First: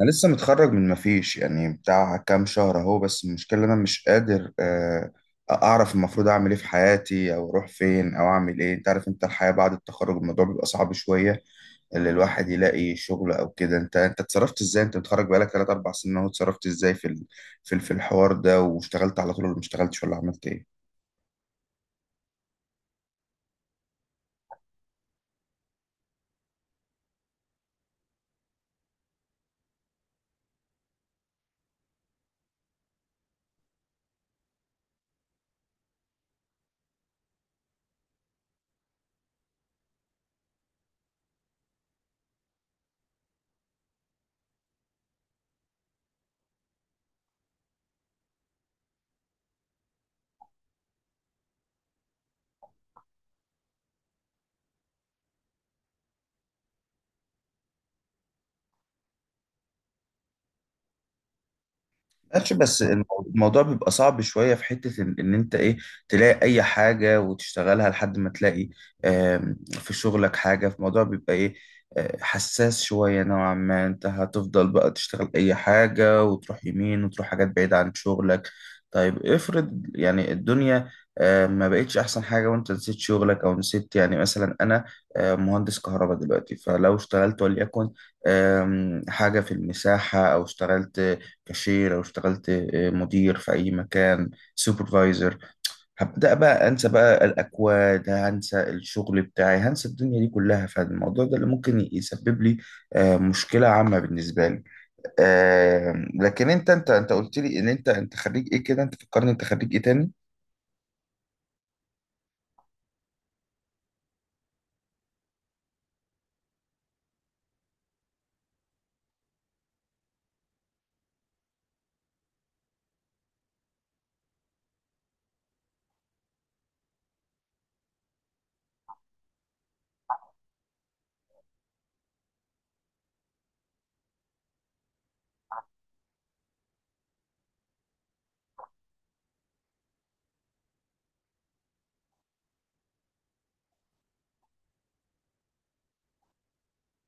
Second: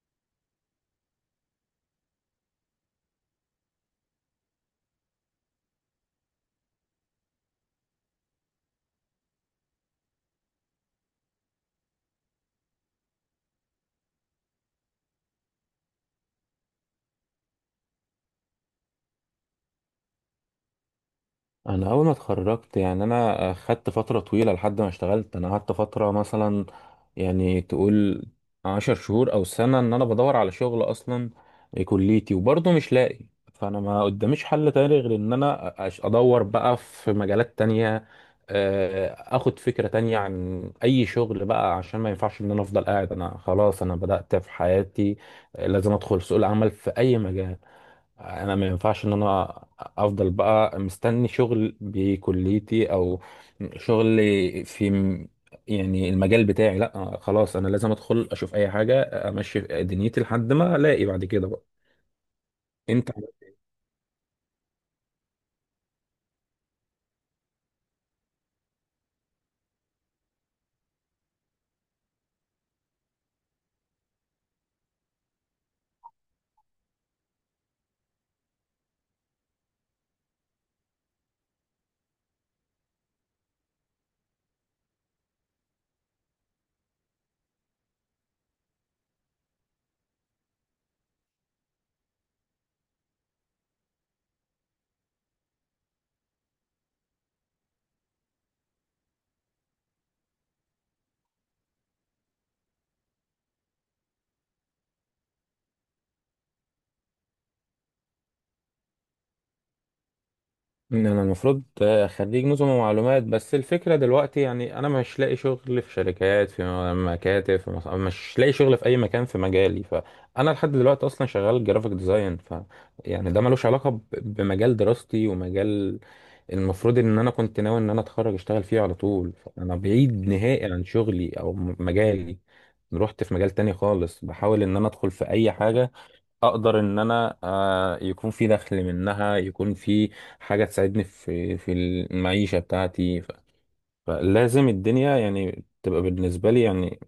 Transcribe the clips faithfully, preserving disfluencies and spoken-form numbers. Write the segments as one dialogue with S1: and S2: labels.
S1: انا لسه متخرج من مفيش يعني بتاع كام شهر اهو. بس المشكله إن انا مش قادر آه، اعرف المفروض اعمل ايه في حياتي، او اروح فين، او اعمل ايه. انت عارف، انت الحياه بعد التخرج الموضوع بيبقى صعب شويه اللي الواحد يلاقي شغل او كده. انت انت اتصرفت ازاي؟ انت متخرج بقالك تلاتة اربع سنين اهو، اتصرفت ازاي في ال- في ال- في الحوار ده؟ واشتغلت على طول، ولا ما اشتغلتش، ولا عملت ايه؟
S2: انا اول ما اتخرجت يعني انا خدت فتره طويله لحد ما اشتغلت. انا قعدت فتره مثلا يعني تقول عشر شهور او سنه ان انا بدور على شغل اصلا كليتي وبرضه مش لاقي. فانا ما قداميش حل تاني غير ان انا أش- ادور بقى في مجالات تانية، آه، اخد فكره تانية عن اي شغل بقى عشان ما ينفعش ان انا افضل قاعد. انا خلاص انا بدات في حياتي، آه، لازم ادخل سوق العمل في اي مجال. انا ما ينفعش ان انا افضل بقى مستني شغل بكليتي او شغل في م- يعني المجال بتاعي، لا خلاص انا لازم ادخل اشوف اي حاجة امشي دنيتي لحد ما الاقي بعد كده بقى.
S1: ماشي، بس
S2: انت
S1: المو- الموضوع بيبقى صعب شوية في حتة إن إن أنت إيه، تلاقي أي حاجة وتشتغلها لحد ما تلاقي آم، في شغلك حاجة. في الموضوع بيبقى إيه، آه، حساس شوية نوعا ما. أنت هتفضل بقى تشتغل أي حاجة وتروح يمين، وتروح حاجات بعيدة عن شغلك. طيب افرض يعني الدنيا آه، ما بقتش أحسن حاجة، وأنت نسيت شغلك، أو نسيت. يعني مثلا أنا آه، مهندس كهرباء دلوقتي، فلو اشتغلت وليكن آم، حاجة في المساحة، أو اشتغلت كاشير، او اشتغلت آه، مدير في اي مكان، سوبرفايزر، هبدا بقى انسى بقى الاكواد، هنسى الشغل بتاعي، هنسى الدنيا دي كلها. فالموضوع ده اللي ممكن يسبب لي آه، مشكله عامه بالنسبه لي. آه، لكن انت انت انت قلت لي ان انت انت خريج ايه كده؟ انت فكرني، انت خريج ايه تاني؟
S2: ان انا المفروض خريج نظم ومعلومات، بس الفكره دلوقتي يعني انا مش لاقي شغل في شركات في مكاتب في مص... مش لاقي شغل في اي مكان في مجالي. فانا لحد دلوقتي اصلا شغال جرافيك ديزاين، ف يعني ده ملوش علاقه ب... بمجال دراستي، ومجال المفروض ان انا كنت ناوي ان انا اتخرج اشتغل فيه على طول. فانا بعيد نهائي عن شغلي او م- مجالي، رحت في مجال تاني خالص بحاول ان انا ادخل في اي حاجه اقدر ان انا آه، يكون في دخل منها، يكون في حاجه تساعدني في في المعيشه بتاعتي. ف- فلازم الدنيا يعني تبقى بالنسبه لي، يعني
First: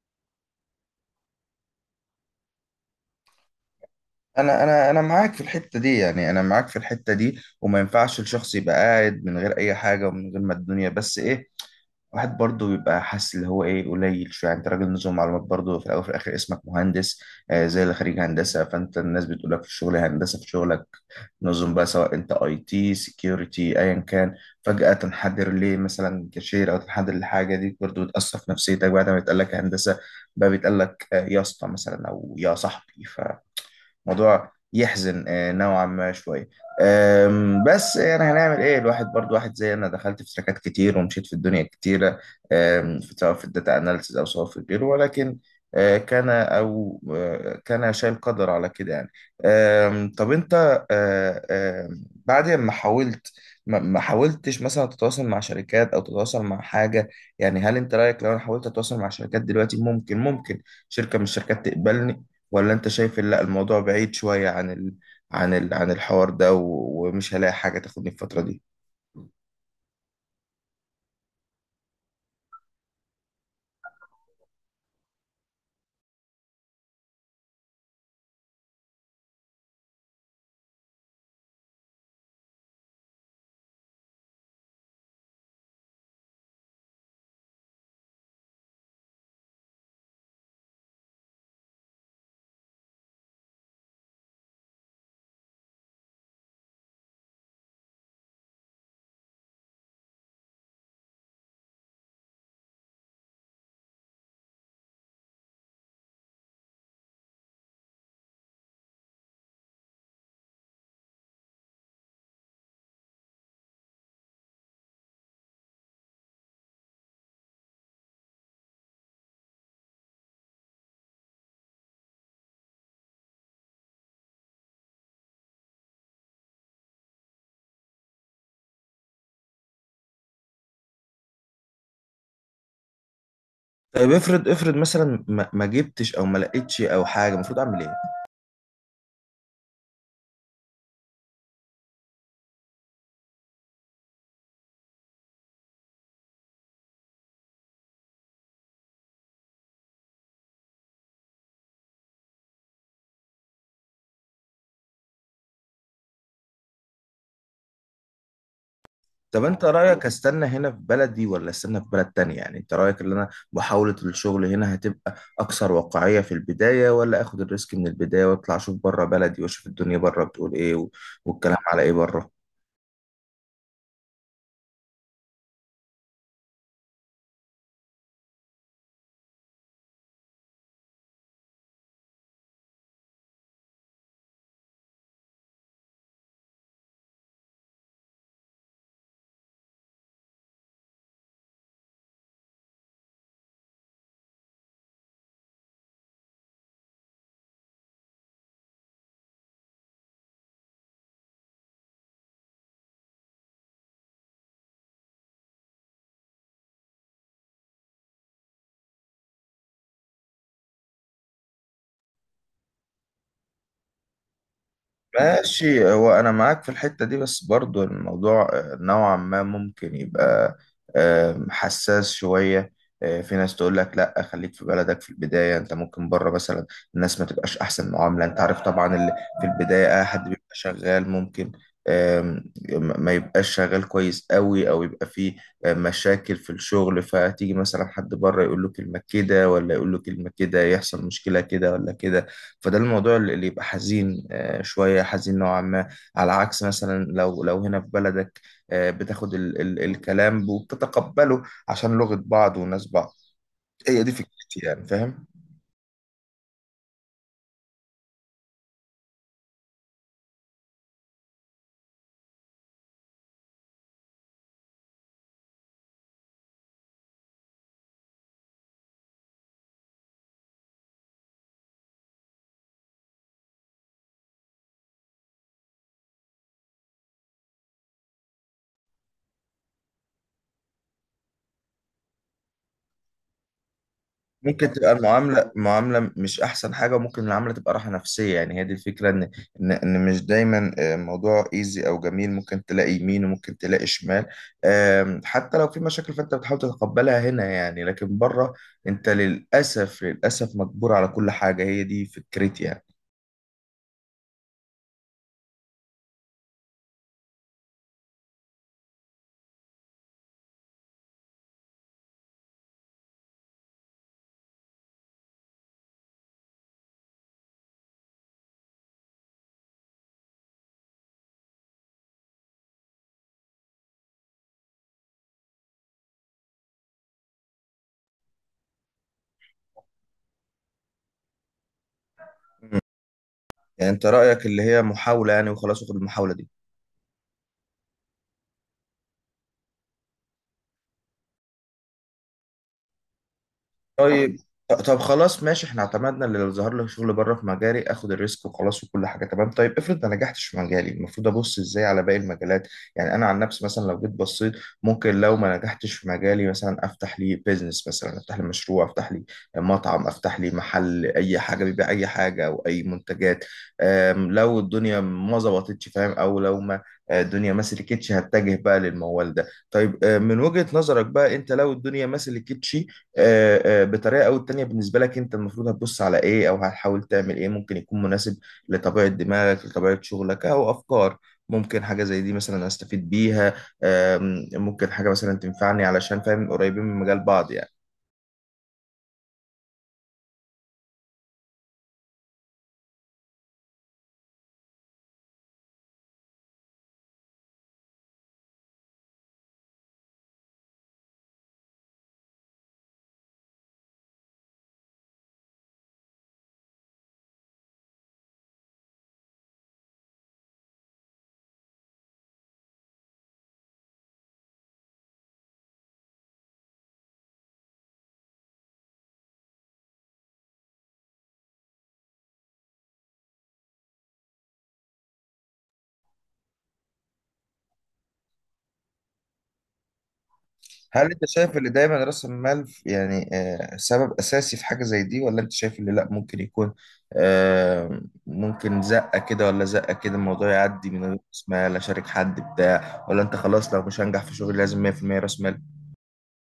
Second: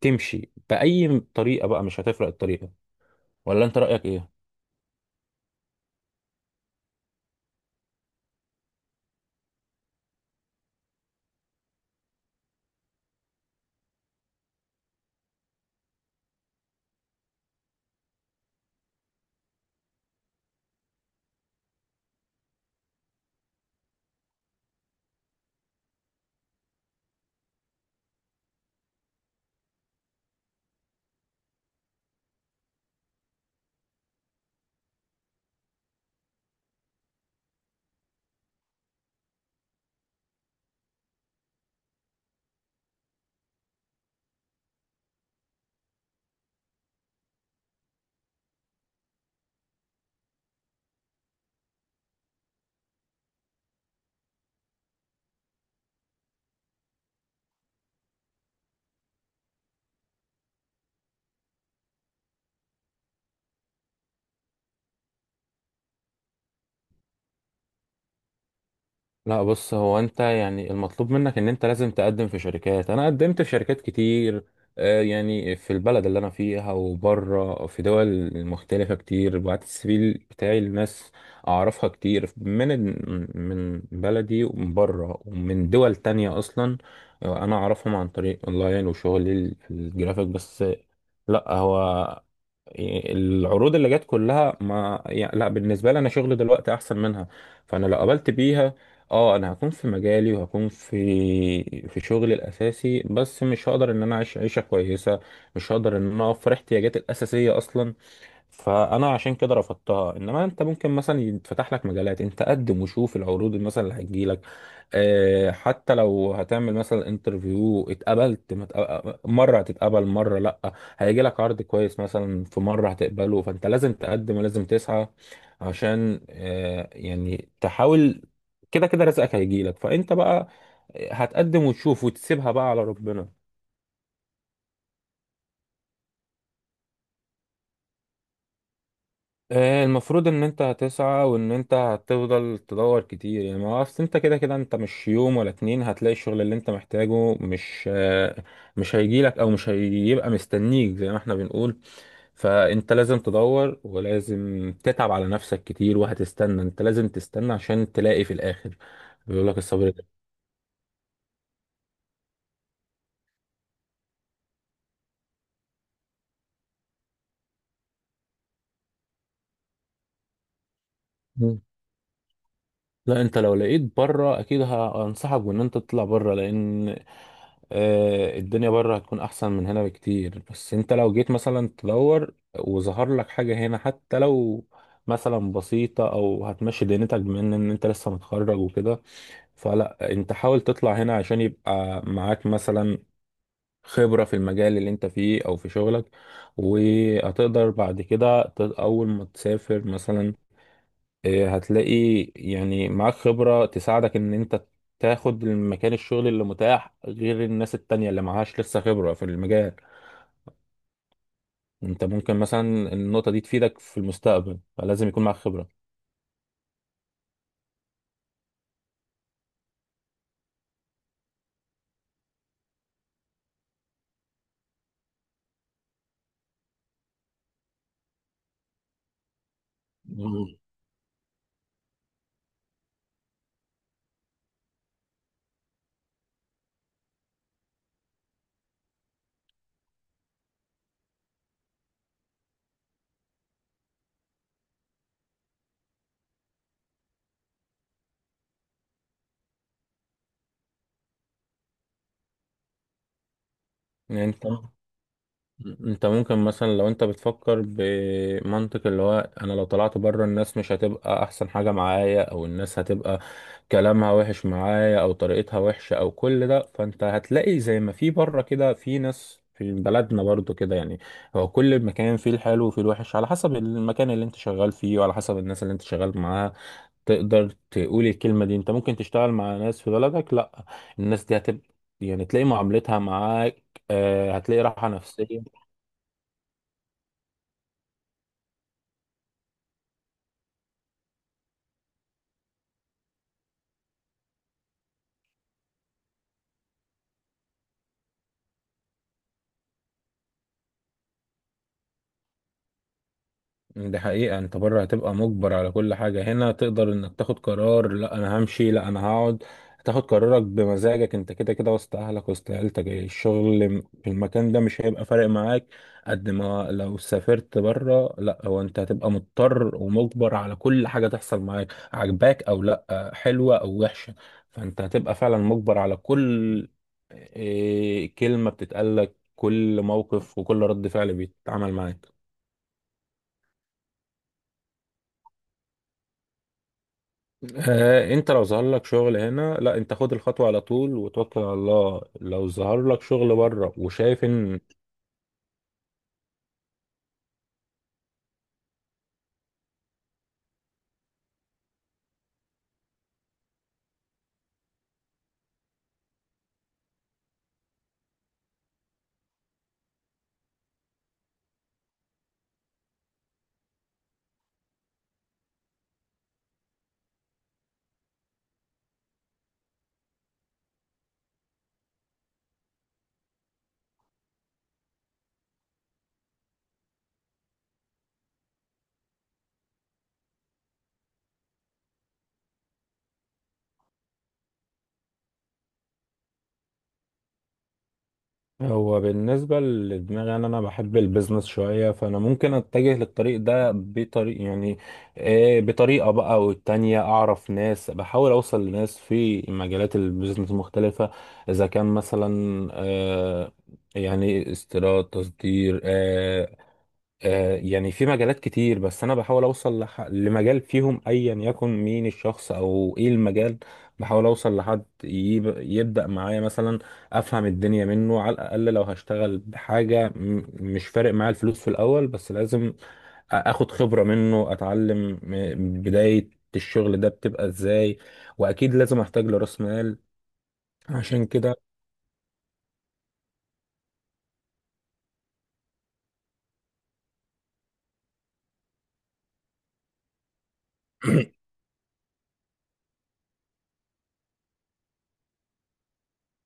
S2: تمشي باي طريقه بقى، مش هتفرق الطريقه. ولا انت رايك ايه؟
S1: انا انا انا معاك في الحته دي، يعني انا معاك في الحته دي، وما ينفعش الشخص يبقى قاعد من غير اي حاجه ومن غير ما الدنيا. بس ايه، واحد برضه بيبقى حاسس اللي هو ايه، قليل شويه. يعني انت راجل نظم معلومات، برضه في الاول وفي الاخر اسمك مهندس، آه زي اللي خريج هندسه. فانت الناس بتقول لك في الشغل هندسه في شغلك، نظم بقى سواء انت اي تي سكيورتي، ايا كان. فجاه تنحدر ليه مثلا كاشير، او تنحدر لحاجه دي، برضه بتاثر في نفسيتك. بعد ما بيتقال لك هندسه، بقى بيتقال لك آه، يا اسطى مثلا، او يا صاحبي. موضوع يحزن آه، نوعا ما شويه. آم، بس يعني هنعمل ايه؟ الواحد برضو، واحد زي انا دخلت في تراكات كتير، ومشيت في الدنيا كتيرة، آم، في- سواء في الداتا اناليسز، او سواء في غيره. ولكن آه، كان او آه، كان شايل، قدر على كده يعني. آم، طب انت آه، آم، بعد ما حاولت، ما ما حاولتش مثلا تتواصل مع شركات، او تتواصل مع حاجه؟ يعني هل انت رايك لو انا حاولت اتواصل مع شركات دلوقتي، ممكن ممكن شركه من الشركات تقبلني؟ ولا انت شايف إن لا، الموضوع بعيد شوية عن ال... عن ال... عن الحوار ده، و... ومش هلاقي حاجة تاخدني الفترة دي؟
S2: لا بص، هو انت يعني المطلوب منك ان انت لازم تقدم في شركات. انا قدمت في شركات كتير، آه، يعني في البلد اللي انا فيها وبره في دول مختلفة كتير. بعت السي في بتاعي لناس اعرفها كتير من ال- من بلدي ومن بره ومن دول تانية اصلا، آه، انا اعرفهم عن طريق اونلاين وشغلي في الجرافيك بس. لا، هو العروض اللي جت كلها ما يعني لا بالنسبه لي، انا شغل دلوقتي احسن منها. فانا لو قبلت بيها اه انا هكون في مجالي وهكون في في شغلي الاساسي، بس مش هقدر ان انا اعيش عيشه كويسه، مش هقدر ان انا اوفر احتياجاتي الاساسيه اصلا. فانا عشان كده رفضتها. انما انت ممكن مثلا يتفتح لك مجالات، انت قدم وشوف العروض اللي مثلا اللي هتجيلك، آه، حتى لو هتعمل مثلا انترفيو، اتقبلت ما اتق- مره هتتقبل مره لا، هيجي لك عرض كويس مثلا في مره هتقبله. فانت لازم تقدم ولازم تسعى عشان آه، يعني تحاول، كده كده رزقك هيجي لك. فانت بقى هتقدم وتشوف وتسيبها بقى على ربنا.
S1: طيب افرض افرض مثلا ما, ما جبتش او ما لقيتش او حاجة، المفروض اعمل ايه؟
S2: آه، المفروض ان انت هتسعى وان انت هتفضل تدور كتير، يعني ما هو اصل انت كده كده انت مش يوم ولا اتنين هتلاقي الشغل اللي انت محتاجه، مش آه، مش هيجيلك او مش هيبقى مستنيك زي ما احنا بنقول. فانت لازم تدور ولازم تتعب على نفسك كتير وهتستنى، انت لازم تستنى عشان تلاقي في الاخر.
S1: طب
S2: بيقول لك
S1: انت
S2: الصبر
S1: رأيك استنى هنا في بلدي، ولا استنى في بلد تانية؟ يعني انت رأيك ان انا محاولة الشغل هنا هتبقى اكثر واقعية في البداية، ولا اخد الريسك من البداية واطلع اشوف بره بلدي، واشوف الدنيا بره بتقول ايه و... والكلام
S2: ده.
S1: على ايه بره؟
S2: لا انت لو لقيت بره اكيد ه- هنصحك بان انت تطلع بره، لان آه، الدنيا بره هتكون احسن من هنا بكتير. بس انت لو جيت مثلا تدور وظهر لك حاجة هنا، حتى لو مثلا بسيطة او هتمشي دنيتك، بما ان إن انت لسه متخرج وكده، فلا انت حاول تطلع هنا عشان يبقى معاك مثلا خبرة في المجال اللي انت فيه او في شغلك. وهتقدر بعد كده ت- اول ما تسافر مثلا إيه، هتلاقي يعني معاك خبرة تساعدك ان انت تاخد المكان، الشغل اللي متاح، غير الناس التانية اللي معهاش لسه خبرة في المجال. انت ممكن مثلا النقطة دي تفيدك في المستقبل، فلازم يكون معاك خبرة.
S1: ماشي، هو انا معاك في الحتة دي، بس برضو الموضوع آه، نوعا ما ممكن يبقى آه، حساس شوية. آه، في ناس تقول لك لا خليك في بلدك في البداية. انت ممكن بره مثلا الناس ما تبقاش احسن معاملة. انت عارف طبعا، اللي في البداية اي حد بيبقى
S2: مم.
S1: شغال، ممكن آم، ما يبقاش شغال كويس قوي، او يبقى فيه آه، مشاكل في الشغل. فتيجي مثلا حد بره يقول له كلمة كده، ولا يقول له كلمة كده، يحصل مشكلة كده ولا كده. فده الموضوع اللي اللي يبقى حزين، آه، شوية حزين نوعا ما. على عكس مثلا لو لو هنا في بلدك، آه، بتاخد ال ال الكلام وبتتقبله، عشان لغة بعض وناس بعض. هي دي
S2: يعني انت
S1: فكرتي يعني، فاهم؟
S2: انت ممكن مثلا لو انت بتفكر بمنطق اللي هو انا لو طلعت بره الناس مش هتبقى احسن حاجة معايا، او الناس هتبقى كلامها وحش معايا او طريقتها وحشة او كل ده، فانت هتلاقي زي ما في بره كده في ناس في بلدنا برضو كده. يعني هو كل مكان فيه الحلو وفيه الوحش، على حسب المكان اللي انت شغال فيه وعلى حسب الناس اللي انت شغال معاها. تقدر تقول الكلمة دي، انت ممكن تشتغل مع ناس في بلدك لا الناس دي هتبقى يعني تلاقي معاملتها معاك، آه، هتلاقي
S1: ممكن
S2: راحة
S1: تبقى
S2: نفسية.
S1: المعاملة معاملة مش أحسن حاجة، وممكن المعاملة تبقى راحة نفسية. يعني هي دي الفكرة، إن إن إن مش دايما آه، الموضوع إيزي أو جميل. ممكن تلاقي يمين، وممكن تلاقي شمال. آم، حتى لو في مشاكل فأنت بتحاول تتقبلها هنا يعني، لكن بره أنت للأسف للأسف مجبور على كل حاجة. هي دي فكرتي يعني.
S2: دي حقيقة، انت بره هتبقى مجبر على كل حاجة. هنا تقدر انك تاخد قرار لا انا همشي لا انا هقعد، تاخد قرارك بمزاجك، انت كده كده وسط اهلك وسط عيلتك، الشغل في المكان ده مش هيبقى فارق معاك قد ما لو سافرت بره. لا، هو انت هتبقى مضطر ومجبر على كل حاجة تحصل معاك، عجباك او لا، حلوة او وحشة. فانت هتبقى فعلا مجبر على كل إيه، كلمة بتتقالك، كل موقف وكل رد فعل بيتعمل معاك.
S1: يعني أنت رأيك اللي هي محاولة يعني، وخلاص وخد المحاولة دي؟
S2: آه، انت لو ظهر لك شغل هنا، لا انت خد الخطوة على طول وتوكل على الله. لو ظهر لك شغل بره وشايف
S1: طيب،
S2: ان،
S1: طب خلاص ماشي. احنا اعتمدنا اللي لو ظهر لي شغل بره في مجالي اخد الريسك، وخلاص وكل حاجه تمام. طيب افرض ما نجحتش في مجالي، المفروض ابص ازاي على باقي المجالات؟ يعني انا عن نفسي مثلا لو جيت بصيت، ممكن لو ما نجحتش في مجالي، مثلا افتح لي بيزنس، مثلا افتح لي مشروع، افتح لي مطعم، افتح لي محل اي حاجه بيبيع اي حاجه او اي منتجات. ام، لو الدنيا ما ظبطتش، فاهم؟ او لو ما اه، الدنيا ما سلكتش، هتجه بقى للموال ده. طيب اه، من وجهة نظرك بقى، انت لو الدنيا ما سلكتش آه، آه، بطريقه او التانية، بالنسبه لك انت المفروض هتبص على ايه، او هتحاول تعمل ايه ممكن يكون مناسب لطبيعه دماغك، لطبيعه شغلك، او افكار ممكن حاجه زي دي مثلا استفيد بيها؟ آم، ممكن حاجه مثلا تنفعني، علشان فاهم قريبين من مجال بعض يعني.
S2: هو بالنسبة لدماغي انا انا بحب البيزنس شوية، فانا ممكن اتجه للطريق ده بطريق يعني، آه، بطريقة بقى. والتانية اعرف ناس، بحاول اوصل لناس في مجالات البيزنس مختلفة، اذا كان مثلا آه، يعني استيراد تصدير، آه، آه، يعني في مجالات كتير. بس انا بحاول اوصل لح... لمجال فيهم ايا يكن مين الشخص او ايه المجال، بحاول اوصل لحد يب... يبدأ معايا مثلا، افهم الدنيا منه على الاقل. لو هشتغل بحاجة م... مش فارق معايا الفلوس في الاول، بس لازم أ- اخد خبرة منه، اتعلم م- بداية الشغل ده بتبقى ازاي. واكيد لازم احتاج لراس مال،
S1: هل انت
S2: عشان كده
S1: شايف ان دايما راس المال ف- يعني آه، سبب اساسي في حاجه زي دي، ولا انت شايف ان لا، ممكن يكون آم، ممكن زقه كده ولا زقه كده، الموضوع يعدي من غير راس مال، اشارك حد بتاع؟ ولا انت خلاص لو مش هنجح في شغلي لازم مية في المية راس مال؟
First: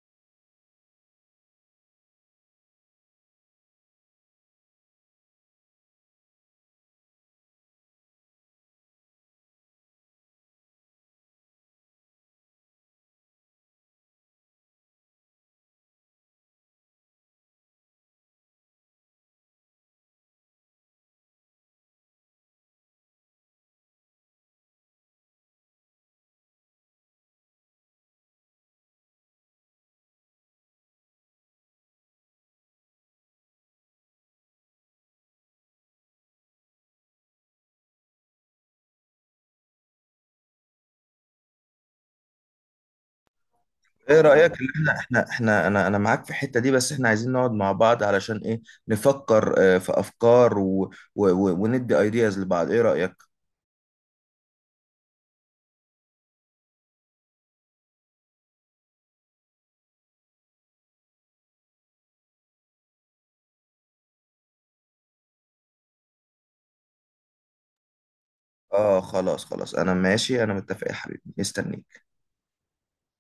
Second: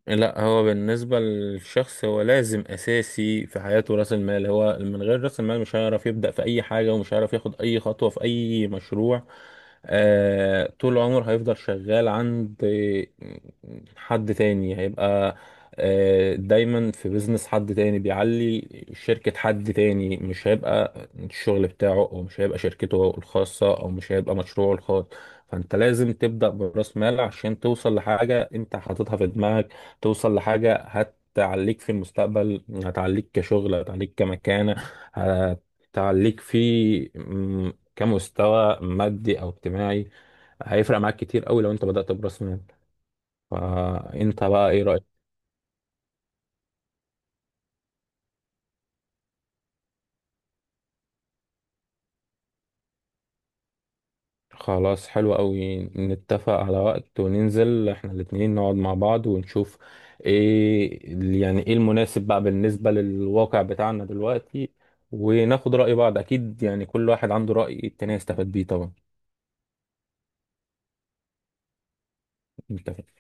S2: لا هو بالنسبة للشخص هو لازم أساسي في حياته رأس المال. هو من غير رأس المال مش هيعرف يبدأ في أي حاجة ومش هيعرف ياخد أي خطوة في أي مشروع، آه طول عمره هيفضل شغال عند حد تاني. هيبقى آه دايما في بيزنس حد تاني، بيعلي شركة حد تاني، مش هيبقى الشغل بتاعه أو مش هيبقى شركته الخاصة أو مش هيبقى مشروعه الخاص. فانت لازم تبدأ برأس مال عشان توصل لحاجة انت حاططها في دماغك، توصل لحاجة هتعليك في المستقبل، هتعليك كشغل، هتعليك كمكانة، هتعليك في م- كمستوى مادي أو اجتماعي. هيفرق معاك كتير قوي لو انت بدأت برأس مال.
S1: ايه
S2: فانت
S1: رأيك
S2: بقى ايه
S1: ان احنا
S2: رأيك؟
S1: احنا احنا انا انا معاك في الحتة دي، بس احنا عايزين نقعد مع بعض علشان ايه، نفكر آه، في افكار، و و و وندي ايدياز لبعض؟ ايه رأيك؟
S2: خلاص، حلو قوي، نتفق على وقت وننزل احنا الاتنين نقعد مع بعض ونشوف ايه، يعني ايه المناسب بقى بالنسبة للواقع بتاعنا دلوقتي، وناخد رأي بعض اكيد، يعني كل واحد عنده رأي التاني يستفاد بيه طبعا.
S1: اه خلاص خلاص، انا ماشي، انا متفق يا حبيبي، مستنيك.
S2: انت